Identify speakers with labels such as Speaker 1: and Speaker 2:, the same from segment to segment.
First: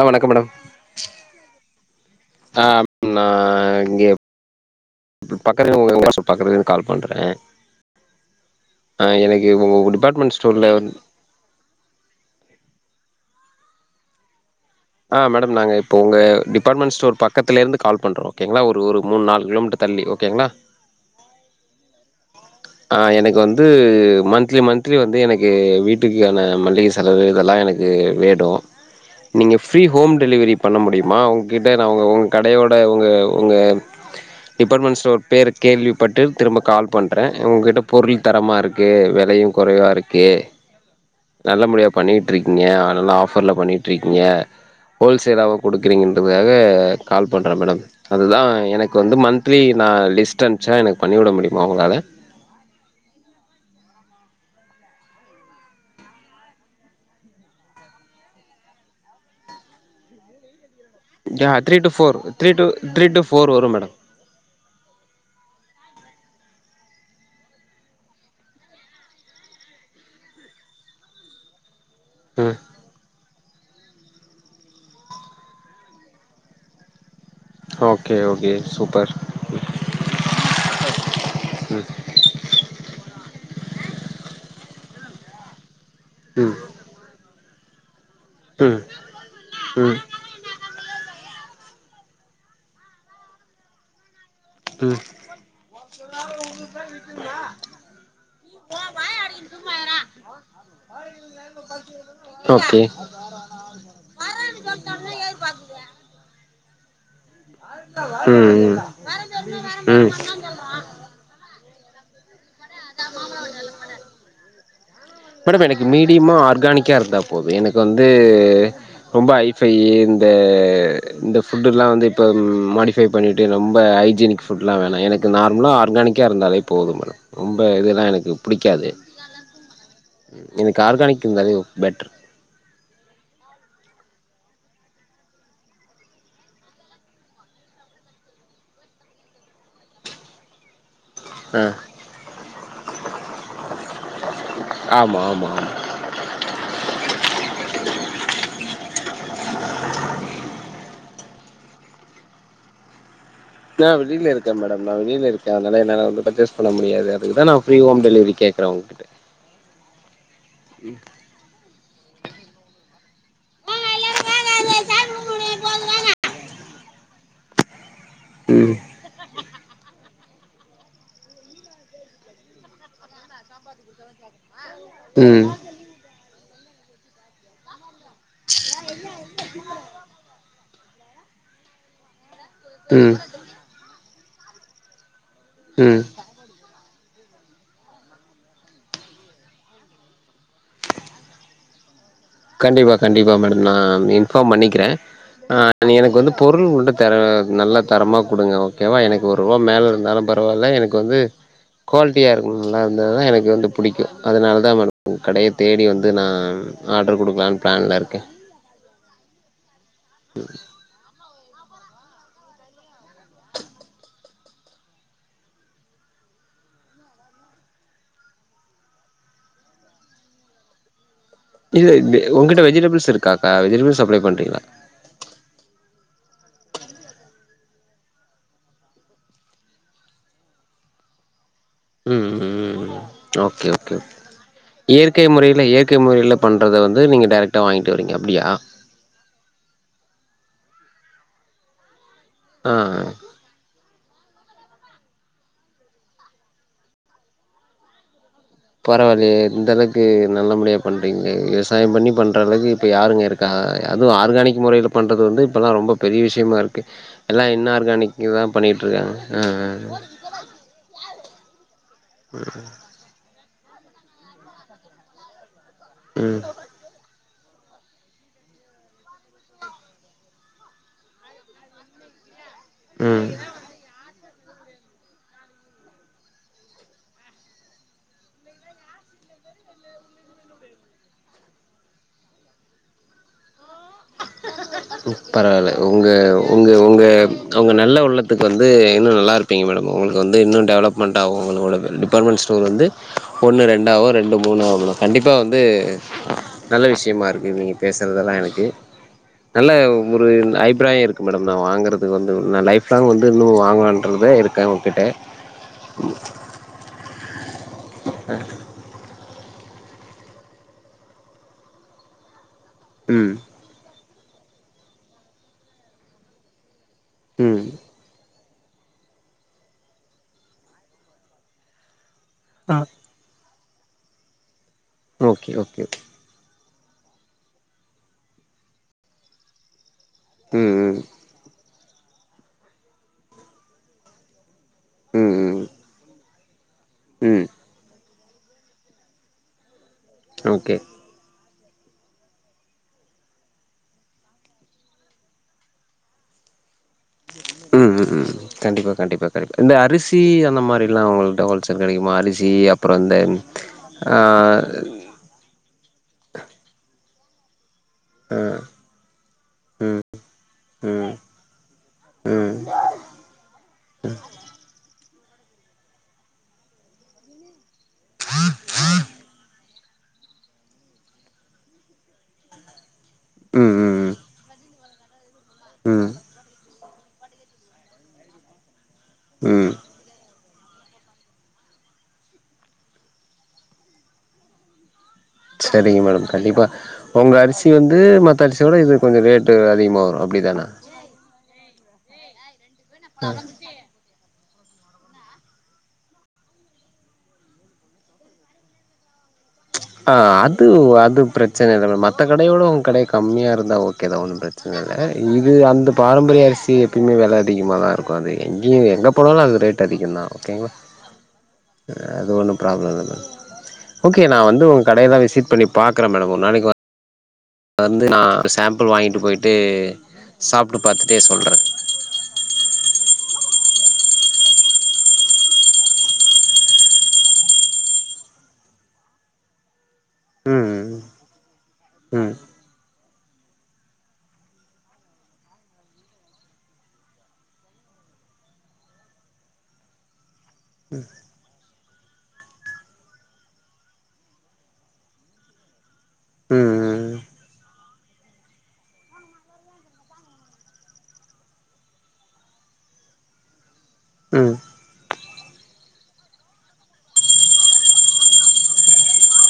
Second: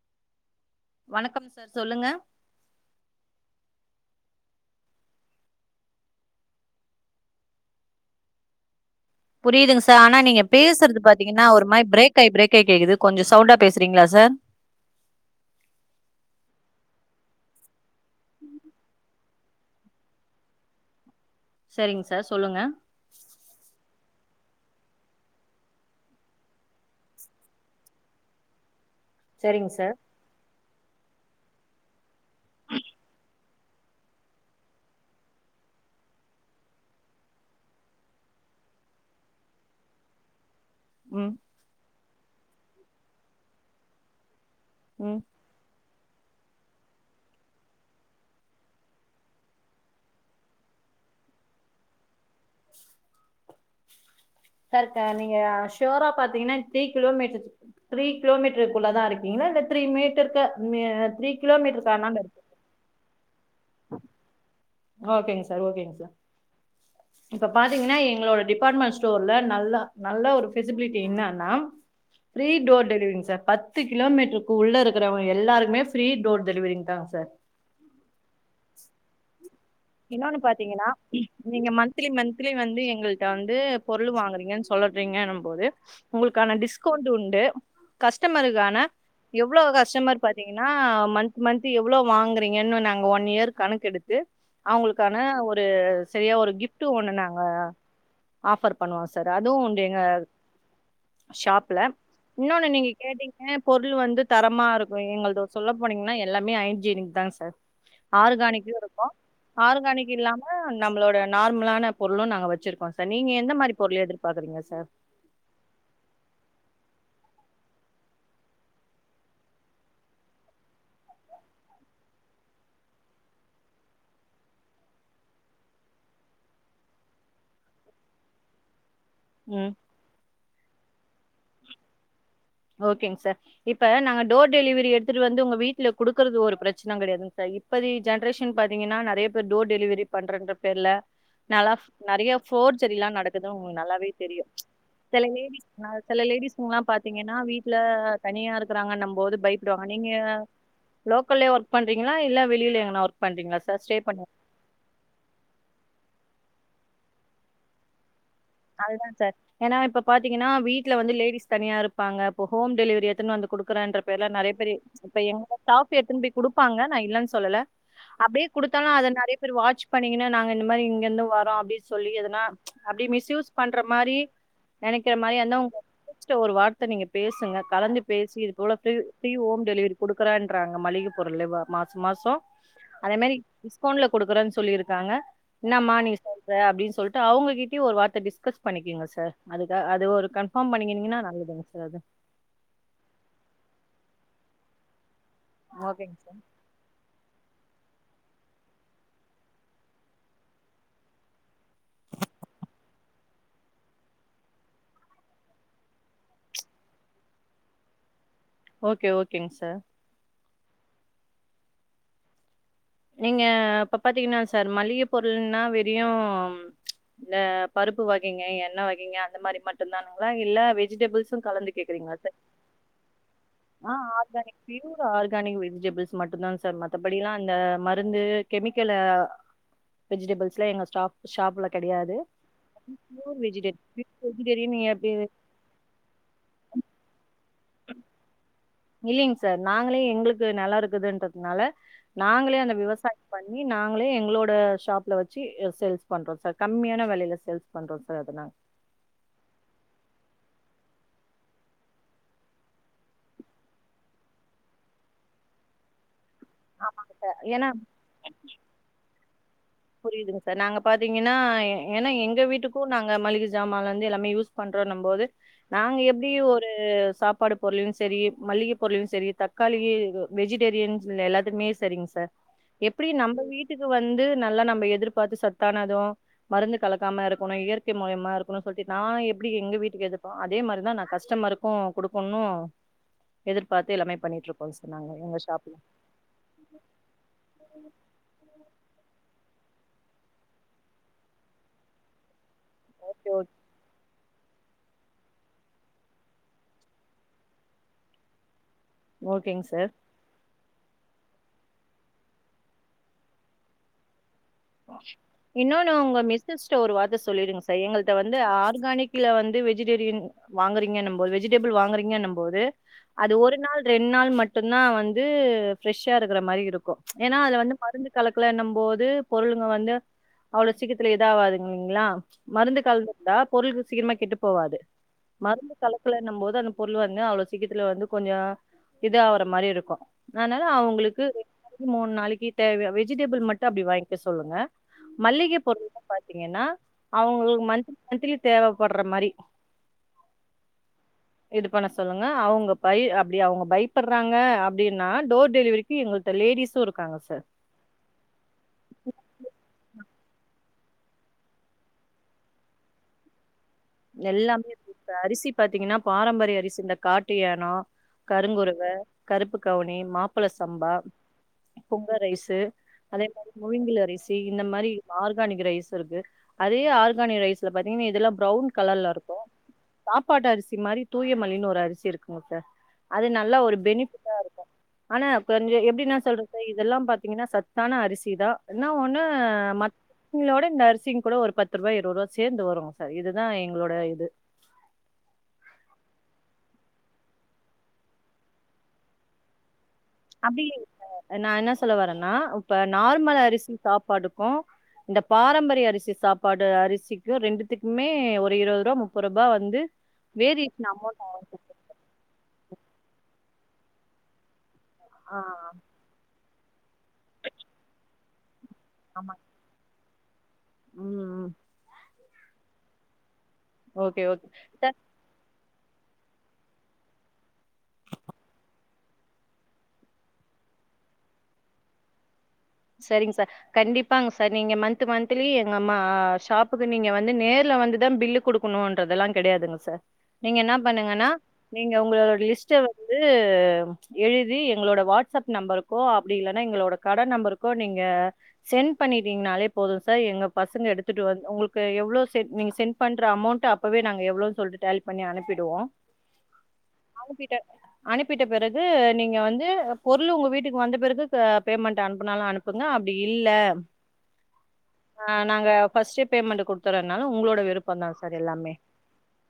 Speaker 1: ஆ வணக்கம் மேடம்
Speaker 2: வணக்கம் சார் சொல்லுங்க
Speaker 1: ஆ நா இங்க பக்கத்துல ஒரு [unintelligible] ஷோ பாக்கறதுக்கு கால் பண்றே ஆ எனக்கு உங்க டிபார்ட்மண்ட் ஸ்டோர்ல
Speaker 2: ன்னா ஒரு மாரி பிரேக்காயி பிரேக்காயி கேக்குது கொஞ்சோ சவுண்டா பேசுறீங்ளா சார்
Speaker 1: ஆ மேடம் நாங்க இப்போ உங்க டிபார்ட்மெண்ட் ஸ்டோர் பக்கத்துலந்து கால் பண்றோ ஓகேங்ளா ஒரு ஒரு மூனு நாலு கிலோமீட்டர் தள்ளி ஓகேங்ளா
Speaker 2: சரிங் சார் சொல்லுங்க
Speaker 1: ஆ எனக்கு வந்து மன்த்லி மன்த்லி வந்து எனக்கு வீட்டுக்கான மளிக செலவு இதெல்லா எனக்கு வேடு நீங்க
Speaker 2: சரிங்க
Speaker 1: ஃப்ரீ
Speaker 2: சார்
Speaker 1: ஹோம் டெலிவரி பண்ண முடியுமா உங்கிட்ட நா உங்க உன் கடையோட உங்க உங்க டிபார்ட்மெண்ட் ஸ்டோர் பேர் கேள்விப்பட்டு திரும்ப கால் பண்ற த உங்கிட்ட பொருள் தரமா இருக்கு வெலையு கொறைவா இருக்கு
Speaker 2: ம்
Speaker 1: நல்ல மொறயா பண்ணிட்டுருக்கீங்க நல்லா ஆஃபர்ல பண்ணிட்டுருக்கீங்க
Speaker 2: ம்
Speaker 1: ஹோல்சேலா குடுக்கறீங்கன்றதுக்காக கால் பண்ற மேடம் அதுதா எனக்கு வந்து மன்த்லி நா லிஸ்ட் அனுப்ச்சா எனக்கு பண்ணிவிட முடியுமா உங்களால
Speaker 2: சார் க நீங்க ஷ்யூரா பாத்தீங்கன்னா த்ரீ கிலோமீட்டர் த்ரீ கிலோமீட்டருக்குள்ளதா இருக்கீங்ளா இல்ல த்ரீ மீட்டருக்கு மீ
Speaker 1: யா three to four three to three to four வரும் மேடம்
Speaker 2: ஓகேங் சார் ஓகேங் சார் இப்ப பாத்தீங்கன்னா எங்களோட டிபார்ட்மெண்ட் ஸ்டோர்ல நல்ல நல்ல ஒரு ஃபிசிபிலிட்டி என்னனா ஃப்ரீ
Speaker 1: ம்
Speaker 2: டோர் டெலிவரிங் சார் ப த்து கிலோமீட்டருக்கு உள்ள இருக்கிறவன் எல்லாருக்குமே ஃப்ரீ டோர் டெலிவரிங்தா சார்
Speaker 1: ஓகே ஓகே சூப்பர்
Speaker 2: இன்னொன்னு பாத்தீங்கன்னா நீங்க
Speaker 1: ம்
Speaker 2: மன்த்லி மன்த்லி வந்து எங்கள்ட்ட வந்து பொருள் வாங்கறீங்கன் சொ சொல்லறீங்கன்னும்போது உங்களுக்கான
Speaker 1: ம்
Speaker 2: டிஸ்கவுண்ட் உண்டு கஸ்டமருக்கான
Speaker 1: ம்
Speaker 2: எவ்ளோ
Speaker 1: ம்
Speaker 2: கஸ்டமர் பாத்தீங்கன்னா மன்த் மன்த் எவ்ளோ வாங்கறீங்கன்னு நாங்க ஒன் இயர் கணக்கெடுத்து
Speaker 1: ம்
Speaker 2: அவுங்களுக்கான ஒரு சரியா ஒரு கிஃப்ட்டு ஒண்ணு நாங்க ஆஃபர் பண்ணுவோ சார் அதுவு உண்டு எங்க ஷாப்ல இன்னொன்னு
Speaker 1: ஓகே
Speaker 2: நீங்க கேட்டீங்க பொருள் வந்து தரமா இருக்கு எங்கள்து சொல்ல போனீங்னா எல்லாமே ஹைஜீனிக்தாங் சார்
Speaker 1: ம்
Speaker 2: ஆர்கானிக்லயு இருக்கு
Speaker 1: ம்
Speaker 2: ஆர்கானிக் இல்லாம
Speaker 1: ம்
Speaker 2: நம்மளோட நார்மலான பொருளு நாங்க வெச்சிரு சார் நீங்க எந்த மாரி பொருள் எதிர்பாக்கறீங்க சார்
Speaker 1: மேடம் எனக்கு மீடியமா ஆர்கானிக்காக இருந்தா போது எனக்கு வந்து ரொம்ப ஹஃவை இந்த இந்த ஃபுட்டெல்லா வந்து இப்ப ம் மாடி பே பண்ணிட்டு ரொம்ப ஹஜீனிக் ஃபுடெல்லா வேணா எனக்கு நார்மலா ஆர்கானிக்கா இருந்தாலே போதும் மேடம் ரொம்ப இதெல்லா எனக்கு புடிக்காது
Speaker 2: ம்
Speaker 1: எனக்கு ஆர்கானிக் இருந்தாலே பெட்டர்
Speaker 2: ஓகேங் சார் இப்ப நாங்க டோர் டெலிவரி எடுத்துட்டு வந்து உங்க வீட்ல குடுக்கறது ஒரு பிரச்சன கெடையாதுங் சார் இப்பதி ஜென்ரேஷன் பாத்தீங்கனா நெறயா பேர் டோர் டெலிவரி பண்றன்ற பேர்ல
Speaker 1: ஆ
Speaker 2: நல்லா நெறயா ஃபோர் ஜெரில்லா நடக்குது உங்களுக்கு நல்லாவே தெரியு
Speaker 1: ஆமா
Speaker 2: சில
Speaker 1: ஆமா ஆமா
Speaker 2: லேடிஸ்னால் சில லேடிஸ்ங்கல்லா பாத்தீங்கன்னா வீட்ல தனியா இருகறாங்கன்ம்போது பயப்படுவாங்க நீங்க லோக்கல்லயே ஒர்க் பண்றீங்ளா இல்ல வெளில எங்கனா ஒர்க் பண்றீங்ளா சா
Speaker 1: நா வெளில இருக்கன் மேடம் நான் வெளில இருக்கேன் அதனால என்னால வந்து பர்சேஸ் பண்ண முடியாது அதுக்குதா ப்ரீ ஹோம் டெலிவரி கே
Speaker 2: அதுதா சார் ஏனா இப்ப பாத்திங்கனா வீட்ல வந்து லேடிஸ் தனியா இருப்பாங்க இப்ப ஹோம் டெலிவரி எ த்துனு வந்து குடுக்குறேன்ற பேர்ல நறைய பேரு இப்ப எங்க ஸ்டாஃப் எத்துன் போய் குடுப்பாங்க நா இல்லன் சொல்லல. அப்டியே
Speaker 1: ம்
Speaker 2: குடுத்தாலு அத நறைய பேரு வாச் பண்ணிகுனு நாங்க இந்த மாரி இங்கிர்ந்து வ ரோ அப்டி சொல்லி எதனா அப்டி மிஸ்யூஸ் பண்ற மாரி நெனக்கிற
Speaker 1: ம்
Speaker 2: மாரியந்தா உங்க ஸ்ட்ட ஒரு வார்த்த நீங்க பேசுங்க கலந்து பேசி இது போல ஃப்ரு ஃபிரி ஹோம் டெலிவரி குடு க்குறேன்றாங்க மளிக பொருளு வ மாச மாசோ அதே
Speaker 1: ம்
Speaker 2: மாரி டிஸ்கவுண்ட்ல குடுக்குறன் சொல்லிருக்காங்க என்னம்மா
Speaker 1: ம்
Speaker 2: நீ சொல்ற அப்டின் சொல்ட்டு அவங்ககிட்யு ஒரு வார்த்த டிஸ் க்கஸ் பண்ணிக்கங்க சார் அதுக்கு அது ஒரு கன்ஃபாம் பண்ணிக்கனிங்கனா நல்லதுங் சார் அது.
Speaker 1: கண்டிப்பா கண்டிப்பா மேடம் நான் இன்ஃபாம் பண்ணிக்கிறே அ நீங்க
Speaker 2: ஓகேங்க
Speaker 1: எனக்கு வந்து
Speaker 2: சார்.
Speaker 1: பொருள் உள்ள தர நல்ல தரமா குடுங்க ஓகேவா எனக்கு ஒருவா மேல இருந்தாலு பரவால்ல எனக்கு வந்து குவால்ட்டியா இருக் நல்லார்ந்தாதா எனக்கு வந்து புடிக்கு அதனால் தா மேடம் உங் கடைய தேடி வந்து நான் ஆட் ர் குடுக்கலான் பிளான்லருக்கே.
Speaker 2: ஓகே ஓகேங் சார்.
Speaker 1: ம்.
Speaker 2: நீங்க இப்ப பாத்திங்கனா சார் மளிகை பொருள்னா வெறியும் இந்த பருப்பு வகைங்க எண்ண வகைங்க அந்த மாரி மட்டுந்தானுங்ளா இல்ல வெஜிடபிள்ஸ்
Speaker 1: இது இப்டி உங்கட்ட வெஜிடபிள்ஸ் இருக்காக்கா வெஜிடபிள்ஸ் சப்ளை பண்றீங்களா?
Speaker 2: அ ஆர்கானிக் வெஜிடபிள்ஸ் மட்டுந்தாங் சார் மத்தபடி எல்லா அந்த மருந்து கெமிக்கலு வெஜிடபிள்ஸ்லா எங்க ஸ்டாஃப் ஷாப்ல கெடையாது.
Speaker 1: ம் ம் ம் ம்.
Speaker 2: [inaudible] ப்யூர் வெஜிடெ [inaudible] வெஜிடேரியன் நீ எப்டி
Speaker 1: இல்ல இயற்கை முறையில பண்றத வந்து நீங்க டைரெக்டா வாய்ங்ட்டு வரிங்க அப்டியா?
Speaker 2: இல்லைங் சார் நாங்களே எங்களுக்கு நெலோ இருக்குதுன்றத்னால நாங்களே
Speaker 1: ஆ
Speaker 2: அந்த விவசாய பண்ணி நாங்ளே எங்ளோட ஷாப்ல வெச்சி எ சேல்ஸ் பண்றோ சார் கம்மியான வெலைல சேல்ஸ் பண்றோ சார் அத நா
Speaker 1: பரவாலையே இந்தளக்கு நல்ல முடியா பண்றிங்ளே விவசாயம் பண்ணி பண்றளவுக்கு இப்ப யாருங்க இருக் கா அது ஆர்கானிக் முறையில பண்றது வந்து இப்பெல்லா ரொம்போ பெரிய விஷ்யமாரு கு எல்லா
Speaker 2: ஏன்னா
Speaker 1: இன் ஆர்கானிக் தா பண்ணிட்ருக்காங் அ அ அ
Speaker 2: புரிதுங் சார் நாங்க பாத்திங்கனா ஏ ஏனா எங்க வீட்டுக்கு நாங் அ மளிக சாமான்லந்து எல்லாமே யூஸ் பண்றோன்ன போது நாங்க எப்டி
Speaker 1: ம்
Speaker 2: ஒரு அ சாப்பாடு பொருளையு செரி மளிக பொருளையு செரி தக்காளிகி கு வெஜிடேரியன்ஸ் இல்ல எல்லாத்துக்மே செரிங்ஸ் த எப்பிடி
Speaker 1: ம்
Speaker 2: நம்ப வீட்டுக்கு வந்து நல்லா நம்ப எதிர்பாத்து சத்தான அதுவு மருந்து கலக்காம இருக்குணு இயற்கை மூலியமா இருக்குணு சொல்ட்டி நா எப்டி எங்க வீட்டுக்கு எத்துட்போ அதே மாரிதா நா கஸ்டமருக் கு குடுக்குண்ணு எதிர்பாத்து எல்லாமே பண்ணி
Speaker 1: ம் பரவால்ல உங்கவ் உங்க உங்க உங்க நல்ல உள்ளத்துக்கு வந்து இன்னு நல்லா இருப்பீங்க மேடம் உங்குளுக்கு வந்து இன்னு டெவலப் மெண்ட் ஆவு உங்களோடது டிபாட்மெண் ஸ்டோர் வந்து
Speaker 2: ஓகே ஓகே
Speaker 1: ஒன்னு ரெண்டு ஆவு ரெண்டு மூணு ஆவு மேடம் கண்டிப்பா வந்து நல்ல விஷ்யமா இருக்கு நீங்க பேசறதெல்லா எனக்கு.
Speaker 2: ஓகேங்க சார்
Speaker 1: நல்லவ் ஒருன் அயிப்ராய இருக்கு மேடம் நா வாங்கறதுக்கு வந்து ஒரு நா லைஃப் லாங் வந்து இன்னு வாங்கலான்ட்ருக்து இரு
Speaker 2: இன்னோனு உங்க மிசஸ்ட ஒரு வார்த்த சொல்லிடுங்க சார் எங்கள்ட்ட வந்து ஆர்கானிக் கில வந்து வெஜிடேரியன் வாங்கறிங்கன்னும் போ வெஜிடபிள் வாங்கறிங்கன்னும் போது
Speaker 1: ம்
Speaker 2: அது ஒரு நாள் ரெண் நாள் மட்டுந்தா வந்து ஃபிரெஷ்ஷா இருக்கற மாரி இருக்கு ஏனா அதுல
Speaker 1: ம்
Speaker 2: வந்து மருந்து கலக்குலன்னம் போது பொருளுங்க வந்து அவ்ளோ சீக்கத்துல இதாவாதுங் இல்லிங்ளா?
Speaker 1: ஆ
Speaker 2: மருந்து கலந்துருந்தா பொருள்க சீக்கரமா கெட்டு போவாது
Speaker 1: ஓகே
Speaker 2: மருந்து
Speaker 1: ஓகே
Speaker 2: கலக்கல ன்னும் போது அந்த பொருள் வந்து அவ்ளோ சீக்கத்துல வந்து கொஞ்சோ இது ஆவற மாரி இருக்கு. அதனால
Speaker 1: ம் ம்
Speaker 2: அவுங்குளுக்கு ரெண் நாளைக்கி மூன் நாளைக்கி தேவய வெஜிடபிள் மட்டு அப்டி வாய்ங்க்க சொல்லுங்க.
Speaker 1: ம்
Speaker 2: மளிகை பொருள் பாத்தீங்கன்னா
Speaker 1: ம் ம்
Speaker 2: அவுங்களுக்கு மத்லி மத்லி தேவப்பட்ற மாரி
Speaker 1: ஓகே
Speaker 2: இது பண்ண சொல்லுங்க அவுங்க பை அப்டி அவுங்க பயப்பட்றாங்க அப்டின்னா டோர் டெலிவரி எங்கள்ட்ட லேடிஸு இருக்காங்க சார்
Speaker 1: ம் ம் ம் கண்டிப்பா கண்டிப்ப கண்டிப்பா இந்த அரிசி அந்த மாரிலா அவங்கள்ட்ட ஹோல்சேல் கெடைக்குமா அரிசி அப்பறோ இந்த [inaudible]
Speaker 2: எல்லாமே இருக்துங்க அரிசி பாத்தீங்கன்னா பாரம்பரிய அரிசி இந்த காட்டு ஏனோ
Speaker 1: ஆ
Speaker 2: கருங்குரவ கருப்பு கவுனி
Speaker 1: ம்
Speaker 2: மாப்ள சம்பா
Speaker 1: ம்
Speaker 2: புங்க ரைசு
Speaker 1: ம்
Speaker 2: அதே மாரி முவிங்கில் அரிசி இந்த மாரி ஆர்கானிக் ரைஸ் இருக்கு அதே ஆர்கானிக் ரைஸ் இதுல பாத்தீங்கன்ன இதெல்லா ப்ரவுன் சாப்பாட்டு அரிசி மாரி தூயமல்லின்னு ஒரு அரிசி இருக்குங்க சார் அது நல்லா ஒரு
Speaker 1: ம் ம்
Speaker 2: பெனிஃபிட்டா இருக்கும் ஆனா கொஞ்ச எப்டி
Speaker 1: ம்
Speaker 2: நா சொல்ற சோ இதெல்லா பாத்தீங்கன்னா சத்தான அரிசிதா என்னா ஒண்ணு
Speaker 1: ம்
Speaker 2: மட் எங்களோட இந்த அர்சிங் கூட ஒரு பத்து ருவா இருவது ருவா சேந்து வருங் சார் இதுதா எங்களோட இது
Speaker 1: சரிங்க மேடம் கண்டிப்பா உங்க அரிசி வந்து மற்ற அரிசியோட இது கொஞ்ச ரேட்டு அதிகமாக வரூ
Speaker 2: அப்டியில்லைங் சார் நா என்ன சொல்ல வரன்னா இப்ப நார்மல் அரிசி சாப்பாடு கு இந்த பாரம்பரிய அரிசி சாப்பாடு அரிசிக்கு ரெண்டுத்துக்குமே ஒரு இருவது ருபா முப் பெரபா வந்து
Speaker 1: ஆஹ் அது
Speaker 2: வேரியேஷன் அமௌண்ட்
Speaker 1: அது பிரச்சன இல்ல மம் மத்த கடையோடு உங்க கடை கம்மியா இருந்தா ஓகேதா ஒன்னு பிரச்சன இல்ல
Speaker 2: ஆ
Speaker 1: இது அந்த பாரம்பரிய அரிசி எப்பயுமே வெல அதிகமா தா இருக்கு அது எங்கியு எங்க
Speaker 2: ஆமா.
Speaker 1: போனாலு அது ரேட் அதிகோ தா ஓகேங்களா
Speaker 2: ம்.
Speaker 1: அது ஒன்னு ப்ராப்ளம் இல்ல மேம் ஓகே நா வந்து உங்க கடைய தா விசிட் பண்ணி பாக்ற மேடம் ஒருநாளைக்கு வந்து நா சாம்பிள் வாங்கிட்டு போய்ட்டு சாப்ட்டு பாத்துட்டே சொல்ற
Speaker 2: சரிங் சார் கண்டிப்பாங்க சார் நீங்க மன்த் மன்த்லி எங்க ஷாப்புக்கு நீங்க வந்து நேர்ல வந்துதா பில்லு குடுக்கணுன்றதெல்லா கெடையாதுங்க சார் நீங்க என்ன
Speaker 1: ம்
Speaker 2: பண்ணுங்கன்னா நீங்க உங்களோட
Speaker 1: ம்
Speaker 2: லிஸ்ட்ட எழுதி எங்களோட வாட்ஸ்அப் நம்பருக்கோ அப்டி இல்லனா எங்களோட கட நம்பருக்கோ நீங்க சென்ட் பண்ணிட்டீங்கனாலே போது சார் எங்க பசங்க எடுத்துட்டு வந் உங்க க்கு எவ்ளோ செ நீங் சென்ட் பண்ற அமோண்ட் அப்பவே நாங்க எவ்ளோ சொல்ட்டு டாலி பண்ணி அனுப்பிடுவோ
Speaker 1: ம் ம்
Speaker 2: ஆளுகிட்ட அனுப்பிட்ட பிறகு நீங்க வந்து பொருள் உங்க வீட்டுக்கு வந்த பிறகு பேமெண்ட் அனுப் னாலு அனுப்புங்க அப்டி இல்ல
Speaker 1: ம் ம்
Speaker 2: அ நாங்க ஃபஸ்ட்டே பேமெண்ட் கொடுத்தறனால உங்களோட விருப்ப தா சார் எல்லாமே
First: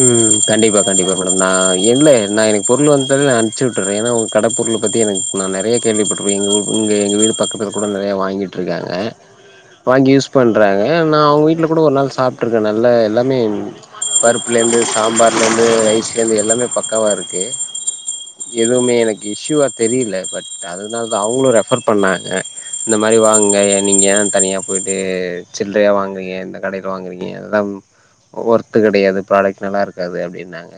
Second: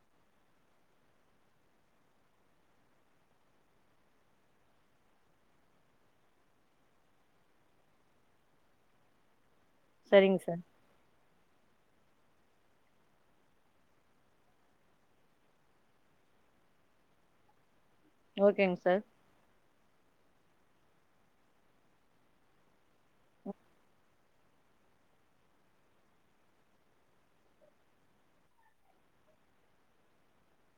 Speaker 1: ம் கண்டிப்பா கண்டிப்பா மேடம் நா இல்ல நா எனக்கு பொருள் வந்தோனே நா அனுச்சு உட்டற்ற ஏன்னா உங்க கட பொருள் பத்தி எனக் நா நெறைய கேள்விப்பட்ருக்க எங் எங்க இங்க எங்க வீடு பக்கத்துல கூட நெறையா வாங்கிட்டுருக்காங்க வாங்கி யூஸ்
Speaker 2: சரிங்க சார்
Speaker 1: பண்றாங்க ஏ நா அவுங்க வீட்ல கூட ஒரு நாள் சாப்ட்டுருக்க நல்லா எல்லாமே பருப்புலேந்து சாம்பார்லேந்து ரைஸ்லேந்து எல்லாமே பக்கவா இருக்கு
Speaker 2: ஓகேங்க
Speaker 1: எதுமே
Speaker 2: சார்
Speaker 1: எனக் இஷ்யுவா தெரில பட் அதனால தா அவுங்களு ரெஃபர் பண்ணாங்க இந்த மாரி வாங்குங்க எ நீங்க ஏ தனியா போய்ட்டு சில்றையா வாங்குறீங்க எந்த கடைல வாங்குறீங்க எல்லாம் ஒர்த்து கெடையாது ப்ராடெக் நல்லா இருக்காது அப்டின்னாங்க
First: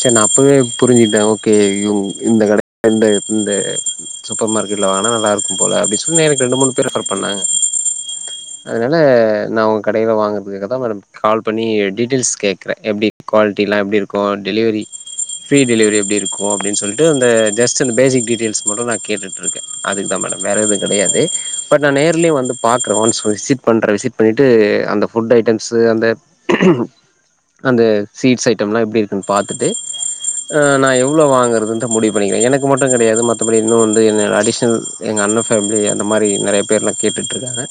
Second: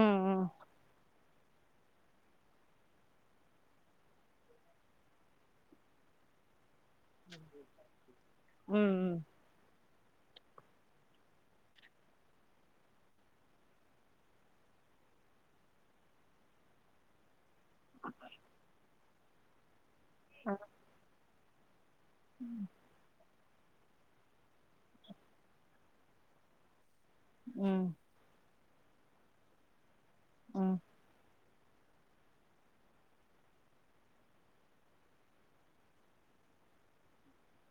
Speaker 1: சரி
Speaker 2: ம்
Speaker 1: நா
Speaker 2: ம்
Speaker 1: அப்போவே புரிஞ்சுட்ட ஓகே தேயும் இந்த கட [inaudible] இந்த இந்த சூப்பர் மார்கெட்ல வாங்கன நல்லாக்கும் போல அப்டினு சொன்ன எனக்கு ரெண்டு மூணு பிரிஃபர் பண்ணாங்க அதுனால
Speaker 2: ம்
Speaker 1: நா உங்க கடைல வாங்கறதுக்காக தா மேடம் கால் பண்ணி டீட்டெய்ல்ஸ் கேக் ற எப்டி கோல்ட்டிலா எப்டி இருக்கு டெலிவெரி ஃப்ரீ டெலிவரி எப்டி இருக்கு அப்டின் சொல்ட்டு அந்த ஜஸ்ட் அந்த பேசிக் டீடெய்ல்ஸ்க் மட்டு நா கேட்டுட்ருக்கே அதுக்குதா மேடம் வேறெது கெடையாது பட் நா நேர்ல்யு வந்து பாக்குறே ஒன்ஸ் விசிட் பண்ற விசிட் பண்ணிட்டு அந்த ஃபுட் ஐட்டம்ஸு அந்த
Speaker 2: ம்
Speaker 1: அந்த
Speaker 2: ம்
Speaker 1: ஸ்வீட்ஸ் ஐட்டம்லா எப்டி இருக்குன் பாத்துட்டு அ
Speaker 2: ம்
Speaker 1: நா எவ்வுளோ வாங்கறதுன் த முடிவு பண்ணிக்கிறே எனக்கு மட்டு கெடையாது மத்தபடி இன்னு வந்து என்ன அடிஷன் எங்க அண்ண ஃபேம்லி அந்த மாரி நெறைய பேர்லா கேட்டுட்ருக்காக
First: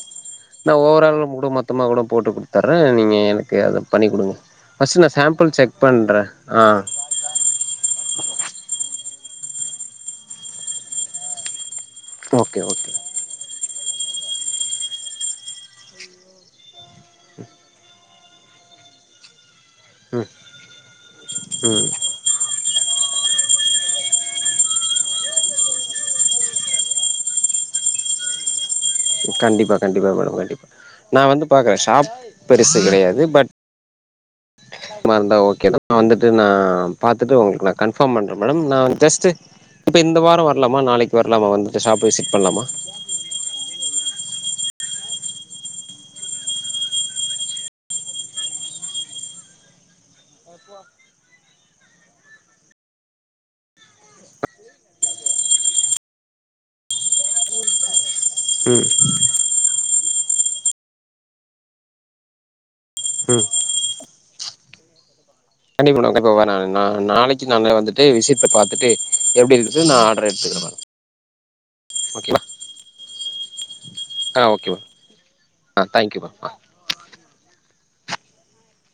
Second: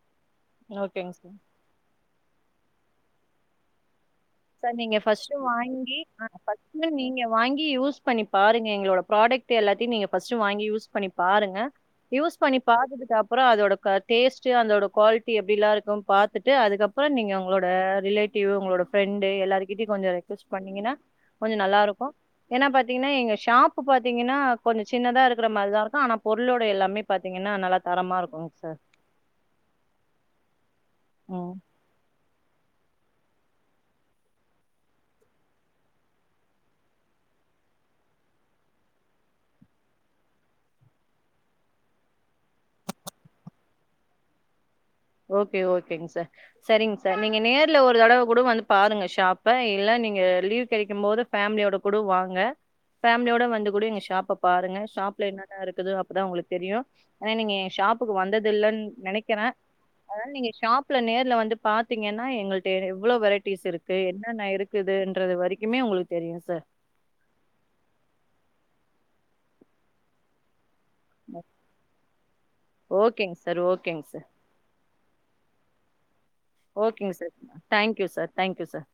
Speaker 1: நா
Speaker 2: ஓகேங்க
Speaker 1: ஓவரால
Speaker 2: சார்
Speaker 1: கூட மொத்தமா கூட போட்டு குடுத்துர்ற நீங்க எனக்கு அத பண்ணி குடுங்க
Speaker 2: சார் நீங்க
Speaker 1: நா
Speaker 2: ஃபஸ்ட்டு
Speaker 1: சாம்பிள் செக்
Speaker 2: வாங்கி
Speaker 1: பண்றே
Speaker 2: அ
Speaker 1: ஆ
Speaker 2: பர்ஸ்னல் நீங்க வாங்கி யூஸ் பண்ணி பாருங்க எங்களோட ப்ராடக்ட் எல்லாத்தியு நீங்க ஃபஸ்ட்டு வாங்கி யூஸ் பண்ணி பாருங்க யூஸ் பண்ணி
Speaker 1: ஓகே ஓகே
Speaker 2: பாத்ததுக்கப்றோ அதோட க டேஸ்ட்டு அதோட குவால்ட்டி எப்டிலா இருக்கு பாத்துட்டு அதுக்கப்றோ நீங்க உங்குளோட ரிலேட்டிவ் உங்குளோட ஃபிரெண்டு எல்லார்கிட்டியு கொஞ்சோ
Speaker 1: ம்
Speaker 2: ரெக்வஸ்ட் பண்ணீங்கனா கொஞ்சோ
Speaker 1: ம்
Speaker 2: நல்லாருக்கு ஏனா பாத்தீங்ன்னா எங்க ஷாப்பு பாத்தீங்கனா கொஞ்சு சின்னதா இருக்கிற மாரிதா இருக்கு ஆனா பொருளோட எல்லாமே பாத்தீங்கனா நல்லா தரமா இருக்குங்சார்
Speaker 1: கண்டிப்பா கண்டிப்பா மேடம் கண்டிப்பா நா வந்து
Speaker 2: ம்.
Speaker 1: பாக்குற ஷாப் பெருசு கெடையாது பட் சுமா இர்ந்தா ஓகேதா நா வந்துட்டு நா பாத்துட்டு உங்ளுக்கு நா கன்ஃபாம் பண்ற மேடம் நா ஜஸ்ட்டு இப்ப இந்த வாரோ வர்லாமா நாளைக்கு வர்லாமா வந்துட்டு ஷாப்ப விசிட் பண்லாமா
Speaker 2: ஓகே ஓகேங் சார் சரிங் சார் நீங்க நேர்ல ஒரு தடவ கூடோ வந்து பாருங்க ஷாப்ப இல்ல நீங்க லீவ் கெடைக்கும் போது ஃபேமிலியோட கூடோ வாங்க ஃபேம்லியோட வந்து கூட எங்க ஷாப்ப பாருங்க ஷாப்ல என்னென்ன இருக்குது அப்புதா உங்ளுக் தெரியு ஆனா நீங்க என் ஷாப்புக்கு வந்ததுல்லன்
Speaker 1: ம்
Speaker 2: நெனைக்கிற அதுனால நீங்க ஷாப்ல நேர்ல வந்து பாத்தீங்கனா எங்கள்ட்ட எவ்ளோ
Speaker 1: ம்
Speaker 2: வெரைட்டீஸ் இருக்கு என்னென்ன இரு க்குதுன்ற வரி
Speaker 1: கண்டிப் மேடம் கண்ப்பா வர நா நாளை க்கி நா நா வந்துட்டு விசித்த பாத்துட்டு எப்டி இருக்குது நா ஆர்ட்ர எடுத்துகிற மேடம் ஓகேவா
Speaker 2: ஓகேங் சார் ஓகேங் சார்
Speaker 1: ஆ ஓகே ம ஆ தேங்க் யூ மா ஆ
Speaker 2: ஓகேங் sir thank you sir thank you sir